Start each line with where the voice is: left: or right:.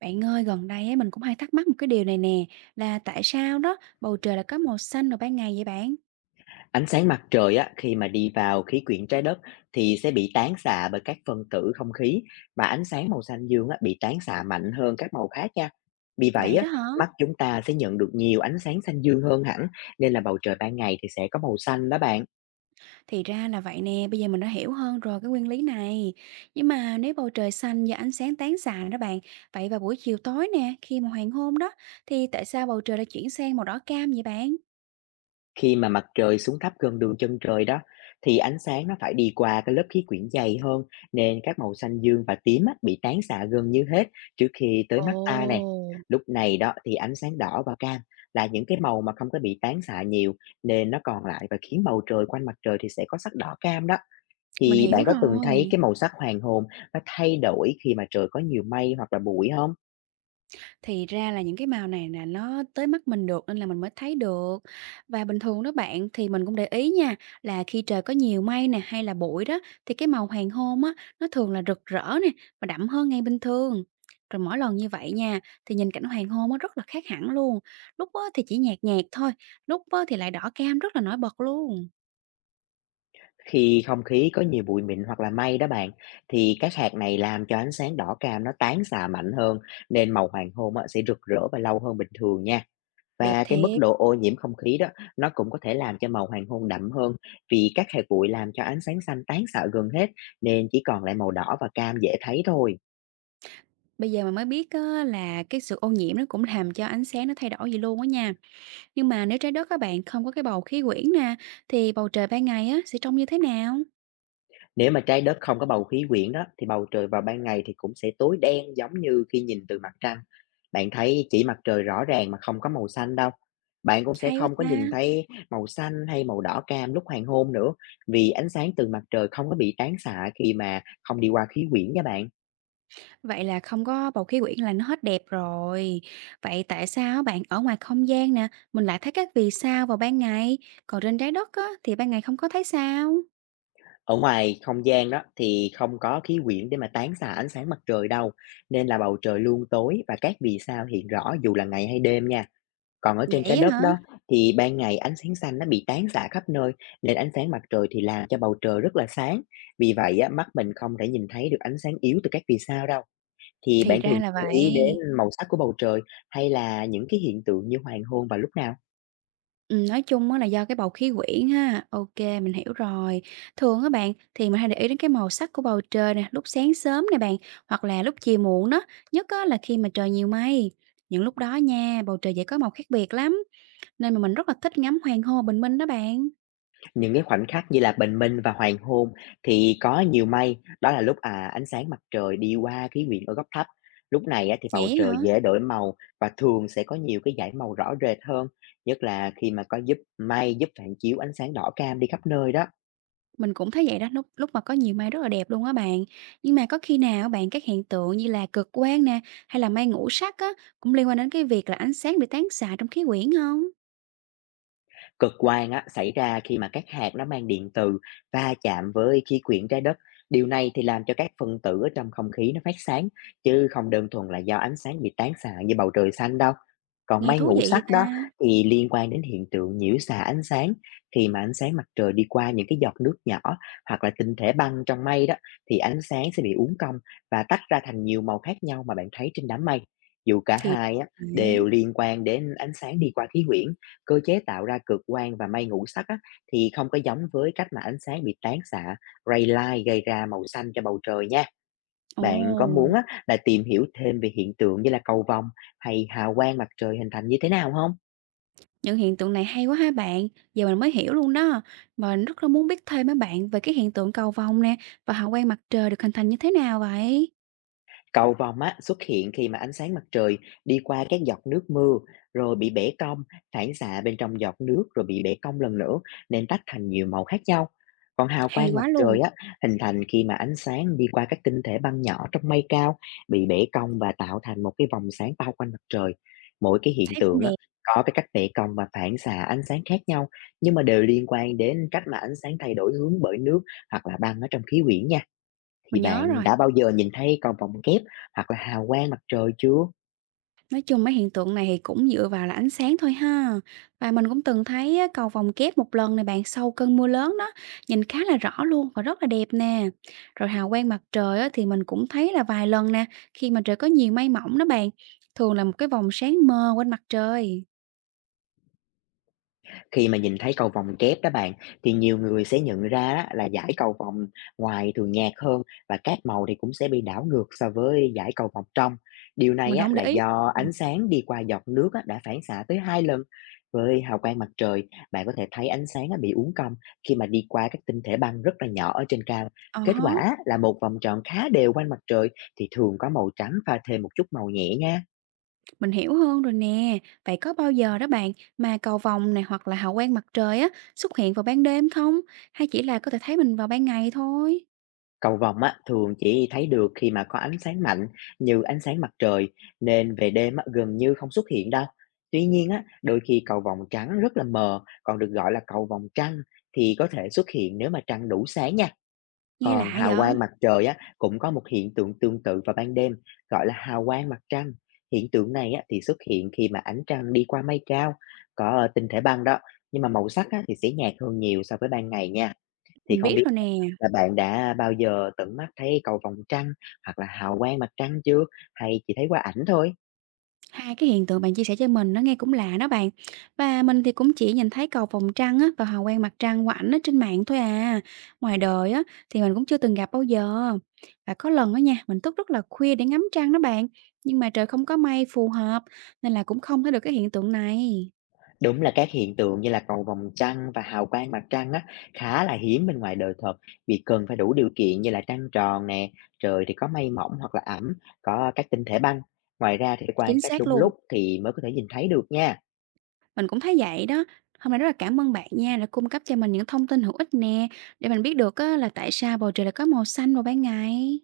right: Bạn ơi, gần đây ấy mình cũng hay thắc mắc một cái điều này nè, là tại sao đó bầu trời lại có màu xanh vào ban ngày vậy bạn?
left: Ánh sáng mặt trời á, khi mà đi vào khí quyển trái đất thì sẽ bị tán xạ bởi các phân tử không khí, và ánh sáng màu xanh dương á, bị tán xạ mạnh hơn các màu khác nha. Vì vậy
right: Vậy
left: á,
right: đó hả?
left: mắt chúng ta sẽ nhận được nhiều ánh sáng xanh dương hơn hẳn, nên là bầu trời ban ngày thì sẽ có màu xanh đó bạn.
right: Thì ra là vậy nè, bây giờ mình đã hiểu hơn rồi cái nguyên lý này. Nhưng mà nếu bầu trời xanh do ánh sáng tán xạ đó bạn, vậy vào buổi chiều tối nè, khi mà hoàng hôn đó, thì tại sao bầu trời lại chuyển sang màu đỏ cam vậy bạn?
left: Khi mà mặt trời xuống thấp gần đường chân trời đó, thì ánh sáng nó phải đi qua cái lớp khí quyển dày hơn, nên các màu xanh dương và tím á, bị tán xạ gần như hết trước khi tới
right: Ồ.
left: mắt ta nè. Lúc này đó thì ánh sáng đỏ và cam là những cái màu mà không có bị tán xạ nhiều, nên nó còn lại và khiến bầu trời quanh mặt trời thì sẽ có sắc đỏ cam đó.
right: Mình
left: Thì
right: hiểu
left: bạn có từng thấy
right: rồi.
left: cái màu sắc hoàng hôn nó thay đổi khi mà trời có nhiều mây hoặc là bụi không?
right: Thì ra là những cái màu này là nó tới mắt mình được nên là mình mới thấy được. Và bình thường đó bạn thì mình cũng để ý nha, là khi trời có nhiều mây nè hay là bụi đó thì cái màu hoàng hôn á nó thường là rực rỡ nè và đậm hơn ngày bình thường. Rồi mỗi lần như vậy nha thì nhìn cảnh hoàng hôn nó rất là khác hẳn luôn. Lúc á thì chỉ nhạt nhạt thôi, lúc á thì lại đỏ cam rất là nổi bật luôn.
left: Khi không khí có nhiều bụi mịn hoặc là mây đó bạn, thì các hạt này làm cho ánh sáng đỏ cam nó tán xạ mạnh hơn, nên màu hoàng hôn á, sẽ rực rỡ và lâu hơn bình thường nha.
right: Đẹp
left: Và cái mức
right: thiệt.
left: độ ô nhiễm không khí đó, nó cũng có thể làm cho màu hoàng hôn đậm hơn, vì các hạt bụi làm cho ánh sáng xanh tán xạ gần hết, nên chỉ còn lại màu đỏ và cam dễ thấy thôi.
right: Bây giờ mà mới biết á, là cái sự ô nhiễm nó cũng làm cho ánh sáng nó thay đổi gì luôn á nha. Nhưng mà nếu trái đất các bạn không có cái bầu khí quyển nè, thì bầu trời ban ngày á sẽ trông như thế nào?
left: Nếu mà trái đất không có bầu khí quyển đó, thì bầu trời vào ban ngày thì cũng sẽ tối đen giống như khi nhìn từ mặt trăng. Bạn thấy chỉ mặt trời rõ ràng mà không có màu xanh đâu. Bạn cũng sẽ
right: Hay quá
left: không có
right: ta.
left: nhìn thấy màu xanh hay màu đỏ cam lúc hoàng hôn nữa, vì ánh sáng từ mặt trời không có bị tán xạ khi mà không đi qua khí quyển nha bạn.
right: Vậy là không có bầu khí quyển là nó hết đẹp rồi. Vậy tại sao bạn ở ngoài không gian nè, mình lại thấy các vì sao vào ban ngày, còn trên trái đất á thì ban ngày không có thấy sao?
left: Ở ngoài không gian đó thì không có khí quyển để mà tán xạ ánh sáng mặt trời đâu, nên là bầu trời luôn tối và các vì sao hiện rõ dù là ngày hay đêm nha. Còn ở trên trái
right: Vậy á
left: đất
right: hả?
left: đó thì ban ngày ánh sáng xanh nó bị tán xạ khắp nơi, nên ánh sáng mặt trời thì làm cho bầu trời rất là sáng. Vì vậy á, mắt mình không thể nhìn thấy được ánh sáng yếu từ các vì sao đâu. Thì
right: Thì
left: bạn
right: ra
left: thường
right: là
left: chú ý đến
right: vậy.
left: màu sắc của bầu trời hay là những cái hiện tượng như hoàng hôn vào lúc nào?
right: Nói chung á là do cái bầu khí quyển ha, ok mình hiểu rồi. Thường á bạn, thì mình hay để ý đến cái màu sắc của bầu trời nè, lúc sáng sớm nè bạn, hoặc là lúc chiều muộn đó, nhất á là khi mà trời nhiều mây. Những lúc đó nha, bầu trời dễ có màu khác biệt lắm, nên mà mình rất là thích ngắm hoàng hôn bình minh đó bạn.
left: Những cái khoảnh khắc như là bình minh và hoàng hôn thì có nhiều mây, đó là lúc ánh sáng mặt trời đi qua khí quyển ở góc thấp. Lúc này á thì bầu
right: Vậy
left: trời
right: hả?
left: dễ đổi màu và thường sẽ có nhiều cái dải màu rõ rệt hơn, nhất là khi mà có giúp mây giúp phản chiếu ánh sáng đỏ cam đi khắp nơi đó.
right: Mình cũng thấy vậy đó, lúc lúc mà có nhiều mây rất là đẹp luôn á bạn. Nhưng mà có khi nào á bạn các hiện tượng như là cực quang nè, hay là mây ngũ sắc á, cũng liên quan đến cái việc là ánh sáng bị tán xạ trong khí quyển không?
left: Cực quang á, xảy ra khi mà các hạt nó mang điện từ va chạm với khí quyển trái đất. Điều này thì làm cho các phân tử ở trong không khí nó phát sáng, chứ không đơn thuần là do ánh sáng bị tán xạ như bầu trời xanh đâu. Còn
right: Nghe
left: mây
right: thú vị
left: ngũ
right: vậy
left: sắc đó
right: ta?
left: thì liên quan đến hiện tượng nhiễu xạ ánh sáng. Khi mà ánh sáng mặt trời đi qua những cái giọt nước nhỏ hoặc là tinh thể băng trong mây đó, thì ánh sáng sẽ bị uốn cong và tách ra thành nhiều màu khác nhau mà bạn thấy trên đám mây. Dù cả
right: Thì
left: hai á, đều
right: đấy.
left: liên quan đến ánh sáng đi qua khí quyển, cơ chế tạo ra cực quang và mây ngũ sắc á, thì không có giống với cách mà ánh sáng bị tán xạ ray light gây ra màu xanh cho bầu trời nha.
right: Ồ,
left: Bạn có muốn á, là tìm hiểu thêm về hiện tượng như là cầu vồng hay hào quang mặt trời hình thành như thế nào không?
right: những hiện tượng này hay quá ha bạn, giờ mình mới hiểu luôn đó. Và mình rất là muốn biết thêm á bạn về cái hiện tượng cầu vồng nè, và hào quang mặt trời được hình thành như thế nào vậy?
left: Cầu vồng á, xuất hiện khi mà ánh sáng mặt trời đi qua các giọt nước mưa rồi bị bẻ cong, phản xạ bên trong giọt nước rồi bị bẻ cong lần nữa, nên tách thành nhiều màu khác nhau. Còn hào
right: Hay
left: quang mặt
right: quá luôn,
left: trời á, hình thành khi mà ánh sáng đi qua các tinh thể băng nhỏ trong mây cao, bị bẻ cong và tạo thành một cái vòng sáng bao quanh mặt trời. Mỗi cái hiện
right: thấy
left: tượng
right: cũng
left: á,
right: đẹp,
left: có cái cách bẻ cong và phản xạ ánh sáng khác nhau, nhưng mà đều liên quan đến cách mà ánh sáng thay đổi hướng bởi nước hoặc là băng ở trong khí quyển nha.
right: mình
left: Thì
right: nhớ
left: bạn
right: rồi.
left: đã bao giờ nhìn thấy cầu vồng kép hoặc là hào quang mặt trời chưa?
right: Nói chung mấy hiện tượng này thì cũng dựa vào là ánh sáng thôi ha. Và mình cũng từng thấy á, cầu vồng kép một lần này bạn sau cơn mưa lớn đó, nhìn khá là rõ luôn và rất là đẹp nè. Rồi hào quang mặt trời á, thì mình cũng thấy là vài lần nè, khi mà trời có nhiều mây mỏng đó bạn, thường là một cái vòng sáng mờ quanh mặt trời.
left: Khi mà nhìn thấy cầu vồng kép đó bạn, thì nhiều người sẽ nhận ra á, là dải cầu vồng ngoài thường nhạt hơn và các màu thì cũng sẽ bị đảo ngược so với dải cầu vồng trong. Điều này
right: Mình
left: á,
right: không để
left: là
right: ý.
left: do ánh sáng đi qua giọt nước á, đã phản xạ tới hai lần. Với hào quang mặt trời, bạn có thể thấy ánh sáng á, bị uốn cong khi mà đi qua các tinh thể băng rất là nhỏ ở trên cao.
right: Ờ,
left: Kết
right: hớ,
left: quả là một vòng tròn khá đều quanh mặt trời thì thường có màu trắng pha thêm một chút màu nhẹ nha.
right: mình hiểu hơn rồi nè. Vậy có bao giờ đó bạn mà cầu vồng này hoặc là hào quang mặt trời á xuất hiện vào ban đêm không? Hay chỉ là có thể thấy mình vào ban ngày thôi?
left: Cầu vồng á, thường chỉ thấy được khi mà có ánh sáng mạnh như ánh sáng mặt trời, nên về đêm á, gần như không xuất hiện đâu. Tuy nhiên á, đôi khi cầu vồng trắng rất là mờ, còn được gọi là cầu vồng trăng, thì có thể xuất hiện nếu mà trăng đủ sáng nha.
right: Nghe
left: Còn
right: lạ vậy?
left: hào quang mặt trời á, cũng có một hiện tượng tương tự vào ban đêm gọi là hào quang mặt trăng. Hiện tượng này á, thì xuất hiện khi mà ánh trăng đi qua mây cao, có tinh thể băng đó, nhưng mà màu sắc á, thì sẽ nhạt hơn nhiều so với ban ngày nha. Thì
right: Mình
left: không
right: biết
left: biết
right: rồi
left: á
right: nè,
left: là bạn đã bao giờ tận mắt thấy cầu vồng trăng hoặc là hào quang mặt trăng chưa? Hay chỉ thấy qua ảnh thôi?
right: hai cái hiện tượng bạn chia sẻ cho mình nó nghe cũng lạ đó bạn. Và mình thì cũng chỉ nhìn thấy cầu vồng trăng á và hào quang mặt trăng của ảnh á trên mạng thôi à. Ngoài đời á thì mình cũng chưa từng gặp bao giờ. Và có lần á nha, mình thức rất là khuya để ngắm trăng đó bạn, nhưng mà trời không có mây phù hợp nên là cũng không thấy được cái hiện tượng này.
left: Đúng là các hiện tượng như là cầu vồng trăng và hào quang mặt trăng á, khá là hiếm bên ngoài đời thật, vì cần phải đủ điều kiện như là trăng tròn nè, trời thì có mây mỏng hoặc là ẩm, có các tinh thể băng. Ngoài ra thì phải quan
right: Chính
left: sát
right: xác
left: đúng
right: luôn,
left: lúc thì mới có thể nhìn thấy được nha.
right: mình cũng thấy vậy đó. Hôm nay rất là cảm ơn bạn nha đã cung cấp cho mình những thông tin hữu ích nè để mình biết được á, là tại sao bầu trời lại có màu xanh vào ban ngày.